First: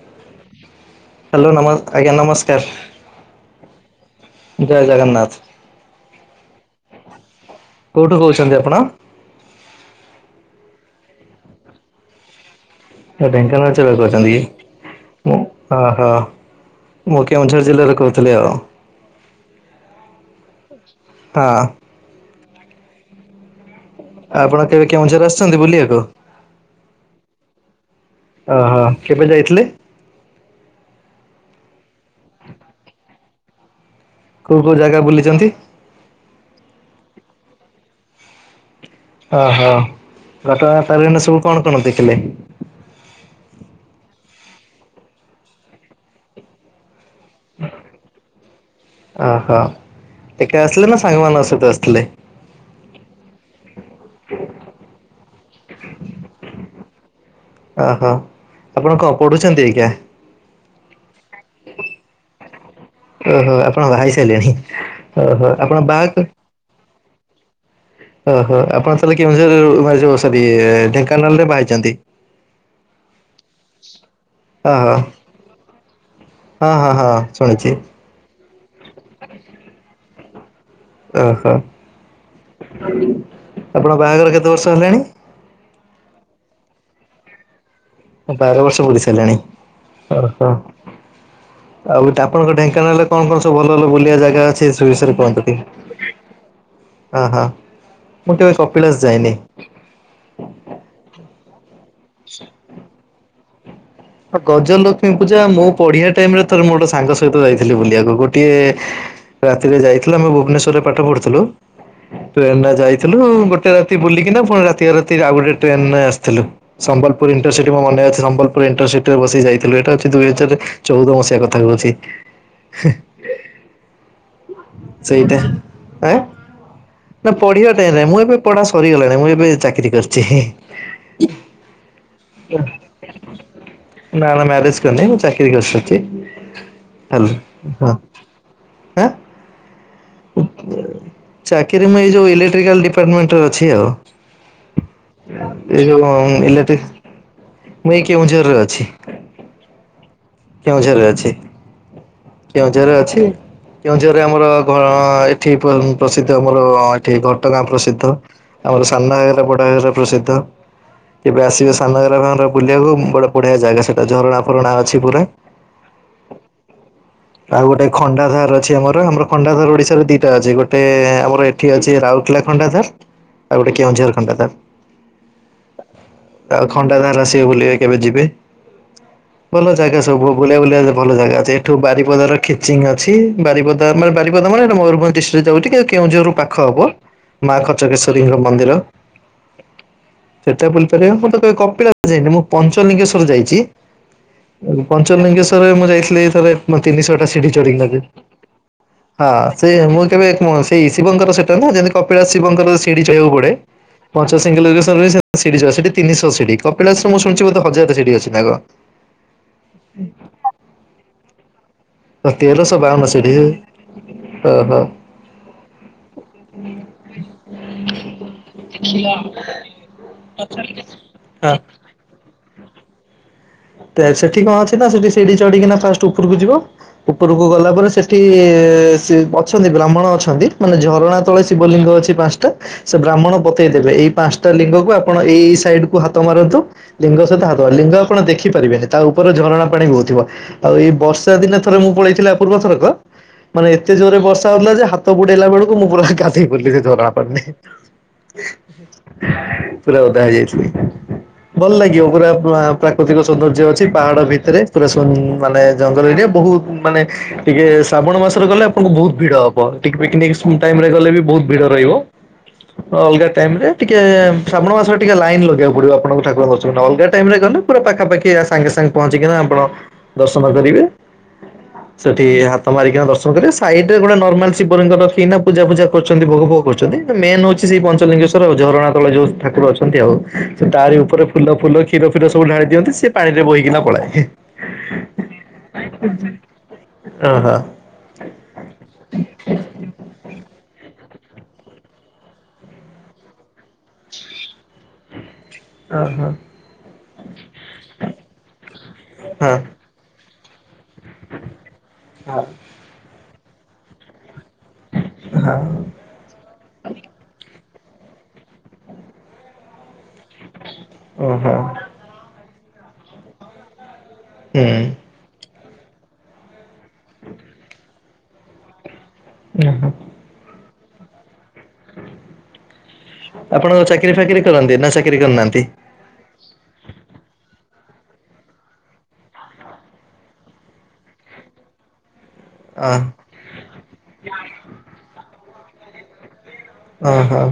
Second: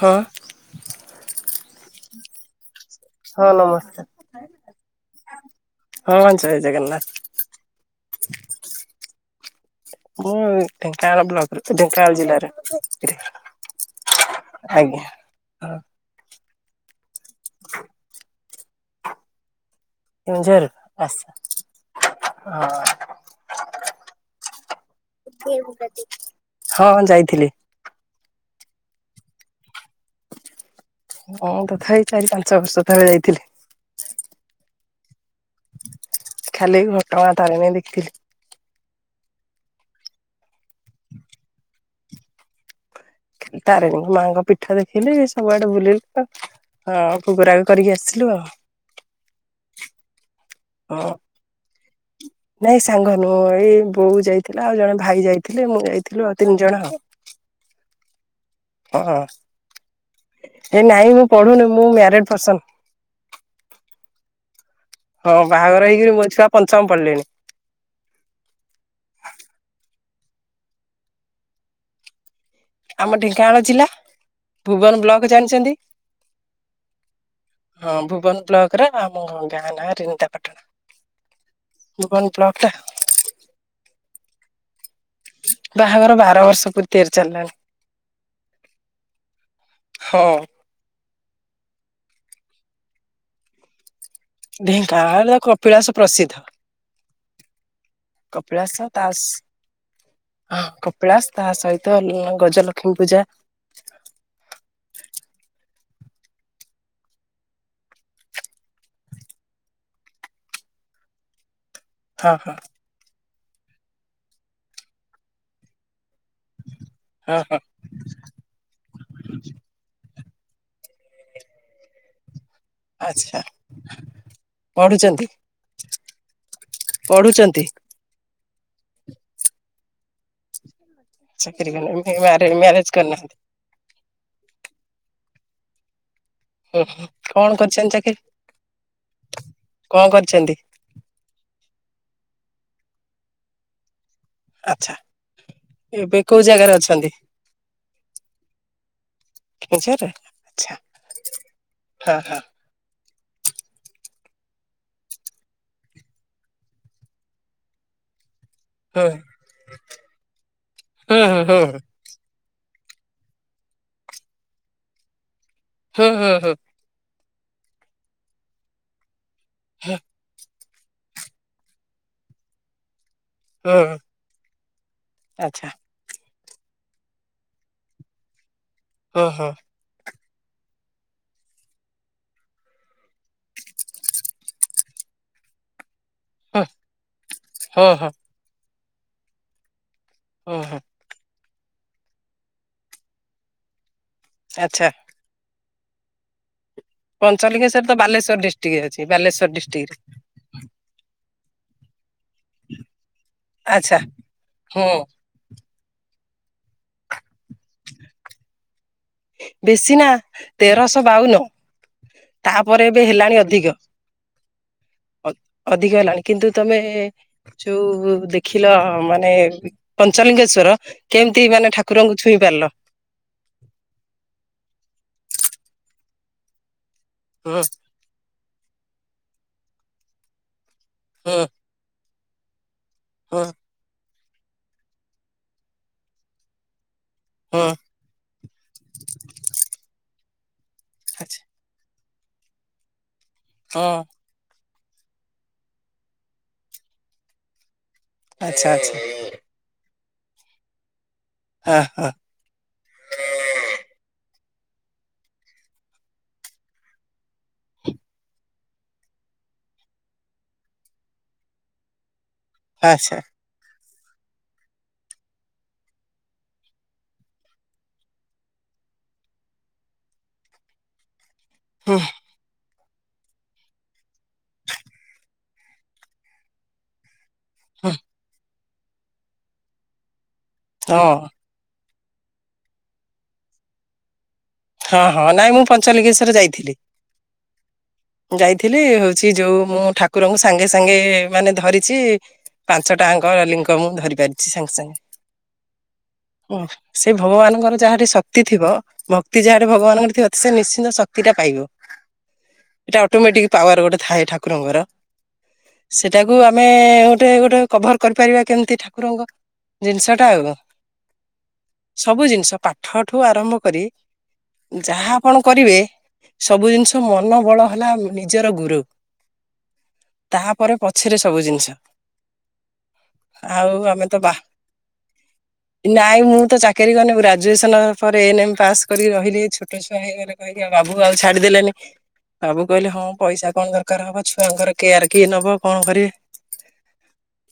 ହଁ। ହାଲୋ ନମାମ ଆଜ୍ଞା ନମସ୍କାର। ହଁ ନମସ୍କାର। ଜୟ ଜଗନ୍ନାଥ। ହଁ ଜୟ ଜଗନ୍ନାଥ। କୋଉଠୁ କହୁଛନ୍ତି ଆପଣ? ମୁଁ ଢେଙ୍କାନାଳ ବ୍ଲକ ର ଢେଙ୍କାନାଳ ଜିଲ୍ଲାର? ଢେଙ୍କାନାଳ ଜିଲ୍ଲାରୁ କହୁଛନ୍ତି କି? ମୁଁ ହଁ ଅହୋ ମୁଁ କେଉଁଝର ଜିଲ୍ଲାରୁ କହୁଥିଲି ଆଉ। [inaudible] ଆସ। ହଁ। ହଁ। ଆପଣ କେବେ କେଉଁଝର ଆସିଛନ୍ତି ବୁଲିବାକୁ? ହଁ ହଁ ଯାଇଥିଲି। ଓହୋ କେବେ ଯାଇଥିଲେ? ହଁ ତଥାପି ଚାରି ପାଞ୍ଚ ବର୍ଷ ଥରେ ଯାଇଥିଲି। କୋଉ କୋଉ ଜାଗା ବୁଲିଛନ୍ତି? ଖାଲି ଘଟଗାଁ ତାରିଣୀ ଦେଖଥିଲି। ଓହୋ ଘଟଗାଁ ତାରିଣୀ ରେ ସବୁ କଣ କଣ ଦେଖିଲେ? ତାରଣୀ ମାଆଙ୍କ ପିଠ ଦେଖିଲି। ସବୁଆଡେ ବୁଲିଲି ତୋ ହଁ ଭୋଗରାଗ କରିକି ଆସିଲୁ ଆଉ ଓହୋ ଏକା ଆସିଲେ ନା ହଁ। ସାଙ୍ଗମାନଙ୍କ ସହିତ ଆସଥିଲେ? ନାଇଁ ସାଙ୍ଗ ନୁହଁ ଏଇ ବୋଉ ଯାଇଥିଲା ଆଉ ଜଣେ ଭାଇ ଯାଇଥିଲେ ମୁଁ ଯାଇଥିଲୁ ତିନି ଜଣ ଆଉ ଓହୋ ଆପଣ କଣ ହଁ ପଢୁଛନ୍ତି ଆଜ୍ଞା!? ଏ ନାଇଁ ମୁଁ ପଢୁନି। ମୁଁ ମ୍ୟାରେଡ୍ ପର୍ସନ। ଓହୋ ଆପଣଙ୍କ ବା ହେଇ ସାରିଲେଣି। ହଁ ବାହାଘର ହେଇକିରି ମୋ ଛୁଆ ପଞ୍ଚମ ପଡ଼ିଲେଣି। ଓହୋ ଆପଣ ତାହେଲେ କେମଝ ସରି ଢେଙ୍କାନାଳ ରେ ବାହାରଛନ୍ତି। ହ ଆମ ଢେଙ୍କାନାଳ ଜିଲ୍ଲା ଓହୋ ଭୁବନ ବ୍ଲକ ଜାଣିଛନ୍ତି। ହଁ ହଁ ହଁ ଶୁଣିଛି ହଁ ଭୁବନ ବ୍ଲକ ର ଆମ ଗାଁ ନାଁ ରନିତା ପଟଣା। ଓହୋ ଆପଣ ବାହାଘର କେତେ ବର୍ଷ ହେଲାଣି। ବାହାଘର ବାର ବର୍ଷ ପୂର୍ ତିଆରି ଚାଲିଲାଣି। ବାର ବର୍ଷ ପୋଲିସଲାଣି ଓ ହଁ ହ। ଆଉ ଆଣଙ୍କ ଢୋଙ୍କାନାଳରେ କଣ କଣ ସବୁ ଭଲ ବୁଲଆ ଯା। ସେ ସୁ ବିଶ ର ଢେଙ୍କାନାଳ କନ୍ତି କପିଳାସ ପ୍ରସିଦ୍ଧ ହ ହଁ। ମୁଁ କେବେ ସପଳାସ ଯାଇନି। ହ କପିଳାସ ତା ସହିତ ଗଜଲକ୍ଷ୍ମୀ ପୂଜା। ଗଜଲକ୍ଷ୍ମୀ ପୂଜା ମୁଁ ପଢିଆ ଟାଇମ ରେ ଥର ମୋ ଗୋଟେ ସାଙ୍ଗ ସହିତ ଯାଇଥିଲି ବୁଲିବାକୁ ଗୋଟିଏ ରାତିରେ ଯାଇଥିଲ ଆମେ ଭୁବନେଶ୍ୱରରେ ପାଠ ପଢ଼ୁଥିଲୁ। ହଁ ହଁ ଟ୍ରେନ ଟ ଯାଇଥିଲୁ ଗୋଟେ ରାତି ବୁଲିକିନା ପୁଣି ରାତିରେ ରାତି ଆଉ ଗୋଟେ ଟ୍ରେନ ଆସିଥିଲ। ଥିଲୁ ସମ୍ବଲପୁର ହଁ ହଁ ଇଣ୍ରସିଟି ମ ମନେ ଅଛି ସମ୍ବଲପୁର ଇଣ୍ଟରସିଟି ଟା ବସି ଯାଇଥିଲୁ ଏଟା ହଉଚି ଦୁଇ ହଜାର ଚଉଦ ମସିହା କଥା କହୁଛି। ଆଚ୍ଛା ପଢୁଛନ୍ତି ସେଇଟା ଆଁ, ନା ପଢୁଛନ୍ତି ପଢିବା ଟାଇମ୍ ନାଇଁ, ମୁଁ ଏବେ ପଢା ସରିଗଲାଣି ମୁଁ ଏବେ ଚାକିରି କରିଛି। ଚାକିରି କଲେଣି, ଫେ ମ୍ୟାରେ ମ୍ୟାରେଜ କରନାହାନ୍ତି? ନା ନା ମ୍ୟାରେଜ୍ କରିନି, ମୁଁ ଚାକିରି କରିସାରଛି। ଅଁ, ହୋ କଣ କରିଛନ୍ତି ଆଁ ଚାକିରି? କଣ କରିଛନ୍ତି? ଚାକିରି ମୁଁ ଏଇ ଯୋଉ ଇଲେକ୍ଟ୍ରିକାଲ୍ ଡଡିପାର୍ଟମେଣ୍ଟ ଅଛି ଆଉ। ଆଚ୍ଛା ଏଇ ଯୋଉ ଏବେ ହଁ କୋଉ ମୁଁ ଜାଗାରେ ଇଲେକ୍ଟ୍ରିକ, ଅଛନ୍ତି ମୁଁ ଏଇ କେଉଁଝରରେ ଅଛି। କେଉଁଝରରେ? ଆଚ୍ଛା କେଉଁଝର ରେ ଅଛି। ହଁ ହଁ କେଉଁଝର ରେ ଅଛି। କେଉଁଝରରେ ଆମର ଘ, ଅଁ, ଏଠି ପ୍ର ଉଁ, ପ୍ରସିଦ୍ଧ ଆମର ଏଠି ଘଟଗାଁ ପ୍ରସିଦ୍ଧ। ଆମର ସାନ ହୁଁ ଘାଗରା ବଡ ଘାଗରା ପ୍ରସିଦ୍ଧ। ହୁଁ ହୁଁ କେବେ ହୁଁ ଆସିବେ ସାନ ଘାଗରା ଭାଁର ବୁଲିବାକୁ ବଡ଼ ବଢ଼ିଆ ଜାଗା ସେଟା ଝରଣା ଫରଣା ଅଛି ପୁରା। ହଁ, ହଁ, ହଁ। ଆଉ ଗୋଟେ ଖଣ୍ଡା ଧାର ଅଛି ଆମର, ଆମର ଖଣ୍ଡା ଧାର ଓଡିଶାରେ ଦିଟା ଅଛି। ଗୋ ଟେ ଆମର ଏଠି ଅଛି ରାଉରକେଲା ଖଣ୍ଡା ଧାର୍। ଆଉ ଗୋଟେ ହୁଁ କେଉଁଝର ଖଣ୍ଡା ଆଚ୍ଛା ଧାର। ଆଉ ଖଣ୍ଡା ଧାର ଆସିବେ ବୁଲିବେ କେବେ ଯିବେ। ହଁ, ହଁ। ଭଲ ଜାଗା ସ ସବୁ ବୁ ବୁଲିଆ ବୁଲିଆକୁ ଭଲ ଜାଗା ଅଛି। ଏଠୁ ବାରିପଦାର ଖିଚିଙ୍ଗ ଅଛି। ବାରିପଦା ମାନେ ବାରିପଦା ମାନେ ସେଟା ମୟୂରଭଞ୍ଜ ଡିସ୍ ସେ ଯୋଉ ଟିକେ କେଉଁଝରରୁ ହୁଁ ପାଖ ହବ ମା ହୁଁ ଖଚକେଶ୍ୱରୀଙ୍କ ମନ୍ଦିର। ହୁଁ ହୁଁ ସେଟା ହୁଁ ବୁଲିପାରିବ। ମୁଁ ତ କେବେ କପିଳାସ ଯାଇନି। ମୁଁ ପଞ୍ଚଲିଙ୍ଗେଶ୍ୱର ଯାଇଛି। ଏ ଆଚ୍ଛା ପଞ୍ଚଲିଙ୍ଗେଶ୍ଵରେ ମୁଁ ଯାଇଥିଲି ଥରେ ମ-ତିନିଶହ ଟା ସିିଢି ଚଢିକି ଲାଗେ। ଟିକେ ଅଛି ବା ହଁ ସେ ମୁଁ କେବେ ମ-ସେଇ ଶିବଙ୍କର ସେଟା ନା ଯେମତି କପିଳାସ ଶିବଙ୍କର ସିଡି ଚଢିବାକୁ ପଡେ। ଆଚ୍ଛା ହୁଁ ପଞ୍ଚସିଙ୍ଗେଲେଶ୍ଵର ରେ ସେ [inaudible] ସିଡି ଚଢା, ସେଠି ତିନିଶହ ସିଡି। କପିଳାସ ର ମୁଁ ଶୁଣିଛି ବୋଧେ ହଜାରେ ଟା ସିଡି ଅଛି ନା କଣ? ବେଶୀ ନା ତେରଶହ ବାଉନ। ତାପରେ ଏବେ ହେଲାଣି ଅଧିକ। ଓ ହୋ। ଅଧ ଅଧିକ ହେଲାଣି। କିନ୍ତୁ ତୋମେ ଯୋଉ ଦେଖିଲ ମାନେ ପଞ୍ଚଲିଙ୍ଗେଶ୍ଵର କେମତି ହଁ। ମାନେ ଠାକ କୁରଙ୍କୁ ଛୁଇଁ ପାରିଲ? ତେ ସେଠି କଣ ଅଛି ନା ସେଠି ସିଡି ଚଢିକିନା ଫାଷ୍ଟ ଉପରକୁ ଯିବ। ଉପରକୁ ହୁଁ ଗଲା ପରେ ସେ ଠି ସି ଅଛନ୍ତି ବ୍ରାହ୍ମଣ ଅଛନ୍ତି, ମାନେ ଝରଣା ତଳେ ହୁଁ ଶିବଲିଙ୍ଗ ଅଛି ପାନ୍ସଟା। ସେ ବ୍ରାହ୍ମଣ ହୁଁ ବତେଇ ଦେବେ ଏଇ ପାନ୍ସଟା ଲିଙ୍ଗକୁ ଆପଣ ଏଇ ଏଇ ସାଇଡ୍ କୁ ହାତ ମାରନ୍ତୁ। ଲିଙ୍ଗ ସହିତ ହାତ ହୁଁ ମାର, ଲିଙ୍ଗ ଆପଣ ଦେଖିପାରିବେନି ତା ଉପରେ ଝରଣା ପାଣି ବହୁଥିବ। ଆଉ ଏଇ ବର୍ଷା ଆଚ୍ଛା ଦିନେ ଥରେ ମୁଁ ପଳେଇଥିଲି ଆ ପୂର୍ବ ଥରକ, ମାନେ ଏତେ ହଁ ଜୋରେ ବର୍ଷା ହଉଥିଲା ଯେ ହା ତ ବୁଡେଇଲା ବେଳକୁ ମୁଁ ପୁରା ଗାଧେଇ ପଡଲି ସେ ଝରଣା ପାଣି ରେ। ଆଚ୍ଛା ଆଚ୍ଛା ପୁରା ଓଦା ହେଇ ଯାଇଥିଲି। ଭଲ ହଁ ଲାଗିବ ହଁ ପୁରା ପା ପ୍ରାକୃତିକ ସୌନ୍ଦର୍ଯ୍ୟ ଅଛି ପାହାଡ ଭିତରେ। ପୁରା ସୁ ମାନେ ଜଙ୍ଗଲ ଏରିଆ। ବହୁତ ମାନେ ଟିକେ ଶ୍ରାବଣ ମାସରେ ଗଲେ ଆପଣଙ୍କୁ ବହୁତ ଭିଡ ହବ। ଟିକେ ପିକନିକ ସୁ ଟାଇମ୍ ରେ ଗଲେ ବି ବହୁତ ଭିଡ ରହିବ। ଓ ଆଚ୍ଛା ଅଲଗା ଟାଇମ୍ ରେ ଟିକେ ଶ୍ରାବଣ ମାସରେ ଟିକେ ଲାଇନ ଲଗେଇବାକୁ ପଡିବ ଆପଣଙ୍କୁ ଠାକୁର ଦର୍ଶନ ନବାକୁ। ବେ ଟାଇମ୍ ରେ ଗଲେ ପୁରା ପାଖାପାଖି ଆ, ସାଙ୍ଗେ ସାଙ୍ଗେ ପହଞ୍ଚିକିନା ଆପଣ ଦର୍ଶନ କରିବେ। ହୁଁ ସେଠି ହା ତ ମାରିକିନା ଦର୍ଶନ କରିବେ। ସାଇଡ୍ ରେ ଗୋଟେ ନର୍ମାଲ୍ ଶିବଲିଙ୍ଗ ରଖିକିନା ପୂଜା ଫୂଜା କରୁଛନ୍ତି, ଭୋଗ ଫୋଗ କରୁଛନ୍ତି। ଏ ମେନ୍ ହଉଛି ସେଇ ହୁଁ ପଞ୍ଚଲିଙ୍ଗେଶ୍ଵର ଝରଣା ତଳେ ଯୋଉ ଠାକୁର ଅଛନ୍ତି ଆଉ। ସେ ତାରି ହଁ ଉପରେ ଫୁଲ ଫୁଲ କ୍ଷୀର ଫୀର ସୁବୁ ଢାଳି ଦିଅନ୍ତି ସେ ପାଣିରେ ବୋହିକି ନା ପଳାଏ। ହଁ, ହଁ ନାଇଁ ମୁଁ ପଞ୍ଚଲିଙ୍ଗେଶ୍ଵର ଯାଇଥିଲି। ଓହୋ। ଯାଇଥିଲି, ହଉଛି ଯୋଉ ମୁଁ ଠା କୁରଙ୍କୁ ସାଙ୍ଗେ ସାଙ୍ଗେ ମାନେ ଧରିଛି ପାଞ୍ଚଟା ଆଙ୍କ ଲିଙ୍ଗ ମୁଁ ଧରି ପାରିଛି ସାଙ୍ଗେ ସାଙ୍ଗେ। ଅ ହ। ଓ ସେ ଭଗବାନଙ୍କର ଯାହାଠି ଶକ୍ତି ଥିବ ଶକ୍ତି ହଁ। ହଁ ଯାହାରି ଭଗବାନଙ୍କର ଥିବ ସେ ନିଶ୍ଚିନ୍ତ ଶକ୍ତି ଟା ପାଇବ। ଓହୋ ଏଟା ଅଟୋମେଟିକ ପାୱାର ଗୋଟେ ଥାଏ ଠାକୁରଙ୍କର। ହଁ। ସେଟାକୁ ଆମେ ଗୋଟେ ଗୋଟେ କଭର କରିପାରିବା କେମିତି ଠାକୁରଙ୍କର ଜିନିଷ ଟା ଆଉ ହୁଁ ଓହୋ ସବୁ ଜିନିଷ ପାଠଠୁ ଆରମ୍ଭ କରି ଯାହା ଆପଣ କରିବେ ସବୁ ଜିନିଷ ମନ ବଳ ହେଲା ନିଜର ଗୁରୁ। ଉଁ ହୁଁ। ତାହାପରେ ପଛରେ ସବୁ ଜିନିଷ। ଆଉ ଆପଣ ଆମେ ତ ଚାକିରି ବା ଫାକିରି କରନ୍ତି ନା ଚାକିରି କରରିନାହାନ୍ତି? ନାଇଁ ମୁଁ ତ ଚାକିରି କରିନି ଗ୍ରାଜୁଏସନ ପରେ ଏନ୍ ଏମ୍ ପାସ୍ କରିକି ରହିଲି ଛୋଟ ଛୁଆ ହେଇଗଲେ କହିକି ଆଉ ବାବୁକୁ ଆଉ ଛାଡିଦେଲେନି ବାବୁ କହିଲେ ଅହ ହଁ ପଇସା କଣ ଦର କାର ହବ ଛୁଆଙ୍କର କେୟାର କିଏ ନବ କଣ କରିବେ। ଅ ହଁ।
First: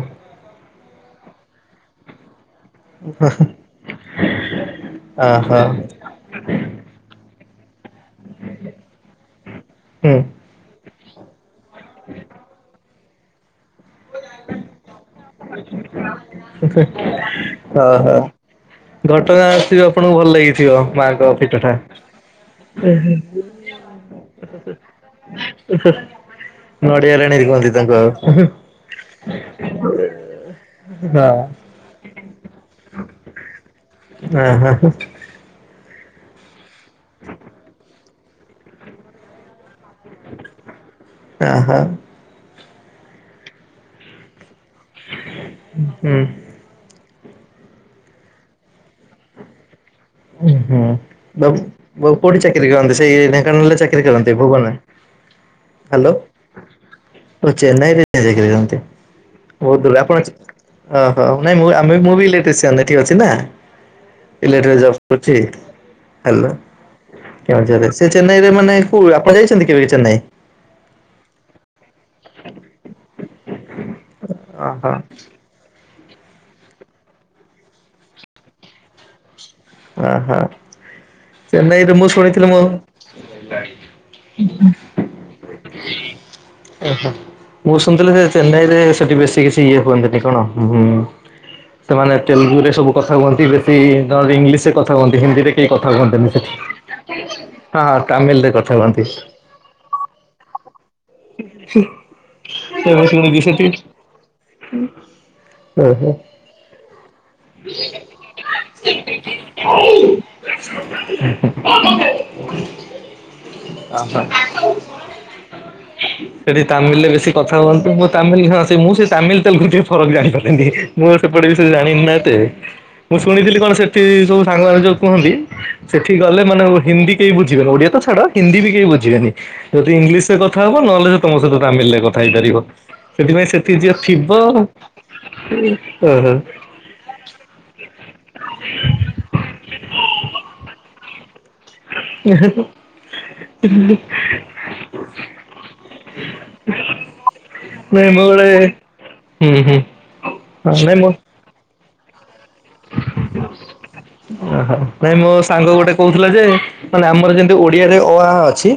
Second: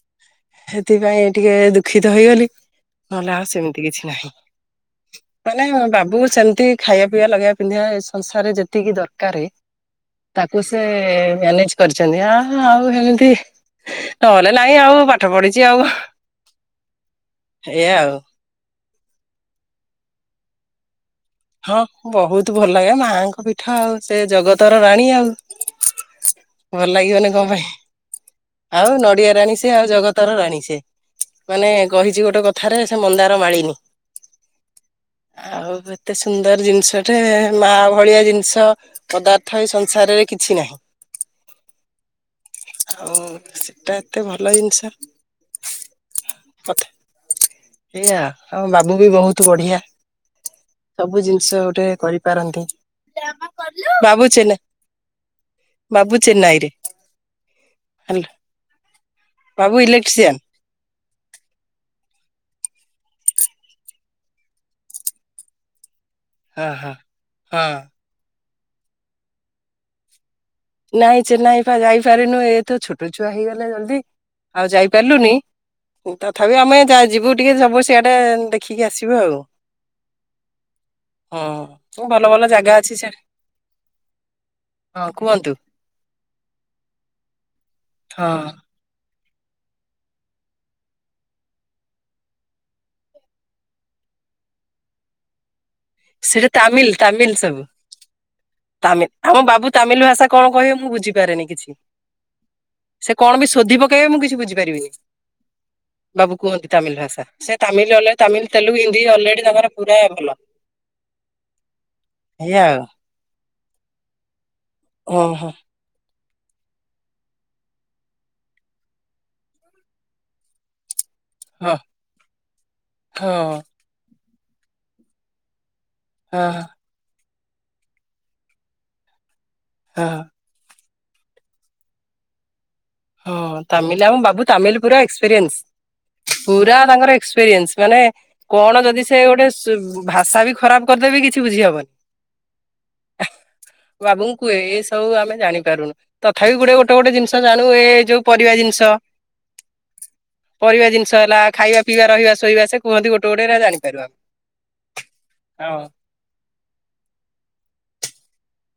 ସେଥିପାଇଁ ଟିକେ ଦୁଃଖିତ ହେଇଗଲି। ନହେଲେ ଆଉ ସେମିତି କିଛି ନାହିଁ ଓହୋ ହୁଁ ମାନେ ବାବ ସେମିତି ଖାଇବା ପିଇବା ଲଗେଇବା ପିନ୍ଧିବା ସଂସାରରେ ଯେତିକି ଦରକାରେ ତାକୁ ସେ ମ୍ୟାନେଜ କରିଛନ୍ତି ଆ ଆଉ ଏମିତି ନହେଲେ ନାଇଁ ଆଉ ବା [unintelligible] ଅ ଏଇଆ ହ। ଆଉ ଘଟଗାଁ ଆସିକି ଆପଣଙ୍କୁ ଭଲ ଲାଗିଥିବ ମାଙ୍କ ପି ତୁ ଥା। ହଁ ବହୁତ ଭଲ ଲାଗେ ମାଙ୍କ ପିଠା ଆଉ ସେ ଜଗତର ରାଣୀ ଆଉ [unintelligible] ଭଲ ନଡିଆ ଲାଗିବନି ରାଣି କଣ ପାଇଁ କୁହନ୍ତି ତାଙ୍କୁ। ଆଉ ନଡିଆ ରାଣୀ ସେ ଆଉ ଜଗତ ର ରାଣୀ ସେ ମାନେ କହିଛି ଗୋଟେ କଥାରେ ସେ ମନ୍ଦାର ମାଳିନୀ। ଆଁ ହଁ ହଁ। ଆଉ ଏତେ ସୁନ୍ଦର ଜିନିଷଟେ ମା ଭଳିଆ ଜିନିଷ ପଦାର୍ଥ ଏସ ସାରେ କିଛି ନାହିଁ ଆଉ ଏଟା ଏତେ ଭଲ ଜିନିଷ। କଥା ଏଇଆ ଆମ ବାବୁ ବି ବହୁତ ବଢିଆ। ସବୁ ବାବୁ ଜିନିଷ ଗୋଟେ କୋଉଠି କରିପାରନ୍ତି ଚାକିରି କରନ୍ତି ସେଇ ଢେଙ୍କାନାଳରେ ଚାକିରି କରନ୍ତି ଭାବୁଛ ନା ଭୁବନରେ ହ୍ୟାଲୋ ବାବୁ ଚେନ୍ନାଇ ରେ। ଓ ଚେନ୍ନାଇ ରେ ଚାକିରି କରନ୍ତି, ବାବୁ ବହୁତ ଦୂରରେ ଆପଣ ଇଲେକ୍ଟ୍ରିସିଆନ ଚେ ଓହୋ, ନାଇଁ ମୁଁ ଆମେ ବି ମୁଁ ବି ଇଲେକ୍ଟ୍ରିସିଆନ ଏଠି ଅଛି ନା, ଇଲେକ୍ଟ୍ର ଜବ କରଚି, ହ୍ୟାଲୋ, ହଁ ହଁ ହଁ କେଉଁଝର ଆସ୍ ସେ ଚେନ୍ନାଇରେ ମାନେ କଉ, ଆପଣ ଯାଇଛନ୍ତି କେବେ ଚେନ୍ନାଇ? ନାଇଁ ଚେନ୍ନାଇ ପା ଯାଇପାରିନୁ, ଏ ତ ଛୋଟ ଛୁଆ ହେଇଗଲେ ଜଲ୍ଦି। ଆଉ ଯାଇ ଓହୋ ପାରିଲୁନି। ତଥାପି ଆମେ ଯା ଯିବୁ ଟିକେ ସବୁ ସିଆଡେ ଦେଖିକି ଆସିବୁ ଆଉ। ଓହୋ ହଁ, ଚେନ୍ନାଇରେ ମୁଁ ଭଲ ଭଲ ଜାଗା ଅଛି, ସି ହୁଁ ହୁଁ। ହଁ, କୁହନ୍ତୁ। ଓହ, ମୁଁ ଶୁଣିଥିଲି ଯେ ହଁ ଚେନ୍ନାଇ ରେ ସେଠି ବେଶୀ କିଛି ଟି ଇଏ ହୁଅନ୍ତିନି କଣ, ହୁଁ। ସେମାନେ ତେଲୁଗୁରେ ସବୁ କଥା କୁହନ୍ତି, ବେଶୀ ଧ ଇଂଲିଶ ରେ କଥା କୁହନ୍ତି, ହିନ୍ଦୀରେ କେହି କଥା ହୁଅନ୍ତିନି ସେଠି, ହଁ ହଁ, ତାମିଲ ରେ କଥ ତାମି, ଆମ ବାବୁ ତାମିଲ ଭାଷା କଣ କହିବେ, ମୁଁ ବୁଝି ପାରେନି କିଛି, ମୁଁ ସେ ଶୁଣିଛି କଣ ବି ସେଠି। ଶୋଦୀ ପକେଇବେ, ମୁଁ କିଛି ବୁଝିପାରିବିନି। ଓହୋ ବାବୁ କୁହନ୍ତି ତାମିଲ ଭାସା, ସେ ତାମିଲ [unintelligible] ତାମିଲ, ତେଲୁଗୁ, ହିନ୍ଦୀ ଅଲରେଡି଼ ତାଙ୍କର ପୁରା ଭଲ। ଏଇଆ ଆଉ ଉହୁଁ। ସେଠି ତାମିଲ ରେ ବେଶୀ କଥା ହୁଅନ୍ତି, ମୁଁ ତାମିଲ ସ, ମୁଁ ସେ ତାମିଲ ତେଲଗୁ ଟିକେ ଫରକ ଜାଣିପାରିଲିନି। ମୁଁ ସେପଟେ ବି ସେ ହଁ ଜାଣିନି ନା ଏତେ ମୁଁ ହଁ ଶୁଣିଥିଲି କଣ ସେଠି ସବୁ ସାଙ୍ଗମାନେ ଯୋଉ କୁହନ୍ତି ସେଠି ଗଲେ ହଁ ମାନେ ହିନ୍ଦୀ କେହି ବୁଝିବେନି, ଓଡିଆ ତ ଛାଡ ହିନ୍ଦୀ ବି କେହି ବୁଝିବେନି ଯଦି ହଁ ଇଂଲିଶରେ କଥା ହବ ନହେଲେ ତମ ସହିତ ତାମିଲ ରେ କଥା ହେଇପାରିବ। ହଁ, ସେଥିପାଇଁ ସେଠି ଯିଏ ତାମିଲ ଆମ ଥିବ ବାବୁ ତାମିଲ ପୁରା ଏକ୍ସପିରିଏନ୍ସ, ପୁରା ତାଙ୍କର ଏକ୍ସପିରିଏନ୍ସ। ମାନେ କଣ ଯଦି ସେ ଗୋଟେ ସୁ ଭାଷା ବି ଖରାପ କରିଦେବ କିଛି ବୁଝିହବନି। ଓହୋ ବାବୁଙ୍କୁୁ କୁହେ ଏ ସବୁ ଆମେ ଜାଣିପାରୁନୁ ତଥାପି ଗୋଟେ ଗୋଟେ ଗୋଟେ ଜିନିଷ ଜାଣୁ ଏ ନାଇଁ ଯୋଉ ମୁଁ ଗୋଟେ ପରିବା ଜିନିଷ, ହୁଁ ହୁଁ ହଁ ପରିବା ନାଇଁ ମୁଁ ଜିନିଷ ହେଲା ଖାଇବା ପିଇବା, ରହିବା, ଶୋଇବା, ସେ କୁହନ୍ତି ଗୋଟେ ଗୋଟେ ହେରା ଜାଣିପାରୁ ଆମେ ହଁ। ହେଲା ଯେ ମାନେ ଆମର ଯେମତି ଓଡିଆରେ ଅ, ଆ ଅଛି,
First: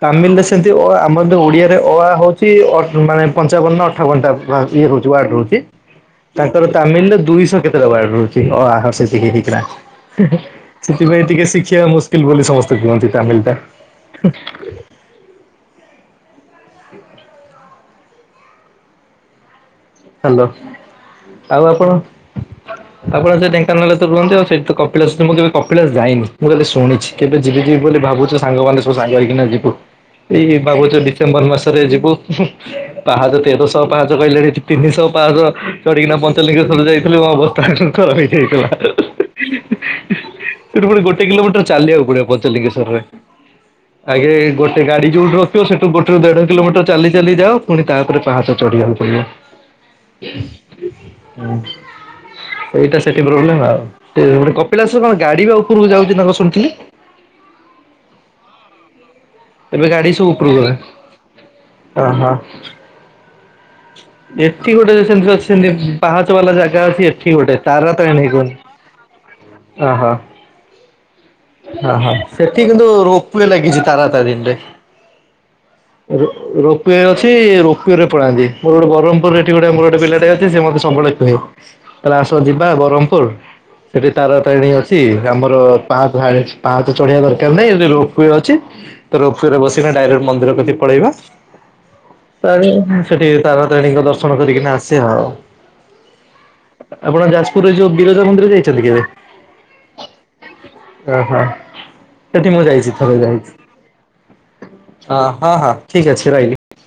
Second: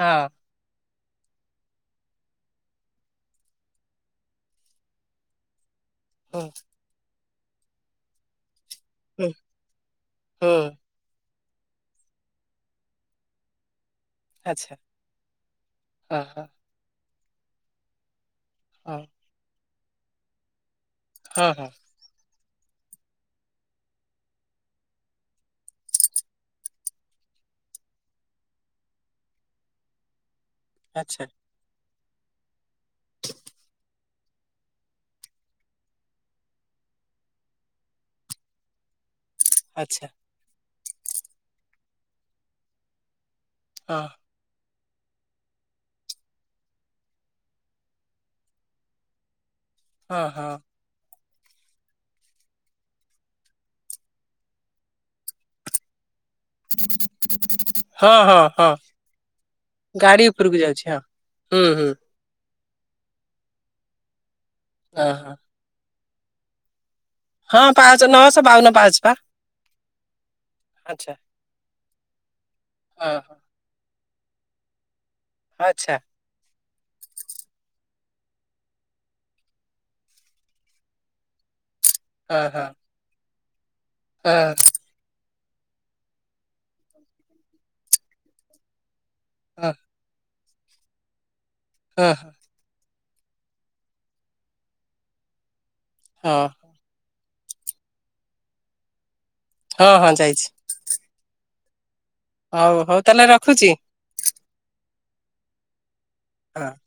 ହଁ ତାମିଲ ରେ ସେମିତି ଅ ଆ ଆମର ଯଉ ଓଡ଼ିଆରେ ଅ, ଆ ହଉଛି ଅ ମାନେ ପଞ୍ଚାବନ ନା ଅଠାବନ ଟା ଇଏ ରହୁଛି ୱାର୍ଡ଼ ରହୁଛି। ହୁଁ ତାଙ୍କର ତାମିଲ ରେ ଦୁଇଶହ କେତେଟା ୱାର୍ଡ ରହୁଛି, ଅ, ଆ, [unintelligible] ହୁଁ ଶିଖେଇ ଦେଇଥିଲା। ହୁଁ ସେଥିପାଇଁ ଟିକେ ଶିଖିବା ମୁସ୍କିଲ ବୋଲି ସମସ୍ତେ କୁହନ୍ତି ତାମିଲ ଟା। ଆଚ୍ଛା, ହଁ ହଁ। [unintelligible] ହାଲୋ, ହଁ ଆଉ ହଁ ଆପଣ ଆପଣ ସେ ଢ଼େଙ୍କାନାଳରେ ତ ରୁହନ୍ତି ଆଉ ସେଠୁ କପିଳାସ ମୁଁ କେବେ କପିଳାସ ଯାଇନି, ମୁଁ ଖାଲି ଶୁଣିଛି। କେବେ ଯିବି ଯିବି ବୋଲି ଭାବୁଛୁ ସାଙ୍ଗମାନେ ସବୁ ସାଙ୍ଗ ହେଇକିନା ଯିବୁ। ଏଇ ଭାବୁଚୁ ଆଚ୍ଛା ଡିସେମ୍ବର ମାସରେ ଯିବୁ, ପାହାଚ ତେରଶହ ପାହାଚ କହିଲେଣି ତିନିଶହ ପାଞ୍ଚଶହ ଚଢିକିନା ପଞ୍ଚଲିଙ୍ଗେଶ୍ୱର ଯାଇଥିଲୁ ମ ଅବସ୍ଥା ଖରାପ ହେଇଯାଇଥିଲା। ଆଛା। ସେଠୁ ପୁଣି ଗୋଟେ କିଲୋମିଟର ଚାଲିବାକୁ ପଡିବ ପଞ୍ଚଲିଙ୍ଗେଶ୍ୱରରେ, ହଁ ଆଗେ ଗୋ ସେ ଗାଡି ଯୋଉଠେ ରଖିବ ସେଠୁ ଗୋଟେରୁ ଦେଢ଼ କିଲୋମିଟର ଚାଲି ଚାଲି ଯାଅ ପୁଣି ତା ଉପରେ ପାହାଚ ଚଢି଼ବାକୁ ପଡ଼ିବ। ହଁ, ହଁ। ହଁ। ଏଇଟା ସେଠି ପ୍ରୋବ୍ଲେମ ଆଉ, ସେ ମାନେ କପିଳାସର କଣ ଗାଡି ବା ଉପରକୁ ଯାଉଛି ନା କଣ ଶୁଣିଥିଲି। ହଁ, ହଁ, ହଁ। ଏବେ ଗାଡ଼ି ଗାଡି ସବୁ ଉପରକୁ ଉପରୁକୁ ଗଲା, ଯାଉଛି ହଁ। ହୁଁ ହୁଁ ଅ ହ। ଏଠି ଗୋଟେ ହଁ ସେମିତି ହଁ ଅଛି ସେମତି ପାହାଚ ବାଲା ଜାଗା ଅଛି ଠିକ ଗୋଟେ ହଁ ପାହାଚ ତାରତାରିଣୀ ନଅଶହ [unintelligible] ବାଉନ ପାହାଚ ପା ଅ ହୋ ଆଚ୍ଛା ଅ ହ ସେଠି କିନ୍ତୁ ହଁ ହଁ ରୋପୱେ ଲାଗିଛି ତାରା ତାରାଣୀ ରେ। ଆଛା। ରୋପେ ଅଛି ରୋପେରେ ପଳାନ୍ତି ମୋର ଗୋଟେ ବ୍ରହ୍ମ ପୁରରେ ଏଠି ଗୋଟେ ମୋର ଗୋଟେ ପିଲା ଟେ ଅଛି ସେ ମତେ ସବୁବେଳେ କୁହେ। ତାହଲେ ଆସ ହଁ ଯିବା ହଁ ବ୍ରହ୍ମପୁର ସେଠି ହଁ ତାରାତାରିଣୀ ଅ ଆମର ପା ପାହା ପାହାଚ ଚଢ଼ିବା ଦରକାର ନାହିଁ ଏଢେ ରୋପିଓ ଅଛି। ତୋ ରୋପୱେରେ ହଁ ହଁ ବସିବା ଡାଇରେକ୍ଟ ମନ୍ଦିର କତି ପଳେଇବା। ନା। ସେଠି ତାରାତାରିଣୀଙ୍କ ଦର୍ଶନ କରିକିନା ଆସିବା। ହଁ। ଆପଣ ଯାଜପୁରରେ ଯୋଉ ବିରଜା ମନ୍ଦିର ଯାଇଛନ୍ତି କେବେ? ହଁ ହଁ ଯାଇଛି। ଅ ହଁ ସେଠି ମୁଁ ହଉ ଯାାଇଛି ହଉ ଥରେ ତାହେଲେ ଯାଇଛି। ରଖୁଛି ଅ ହଁ ହଁ ଠିକ ଅଛି ରହିଲି। ହଁ।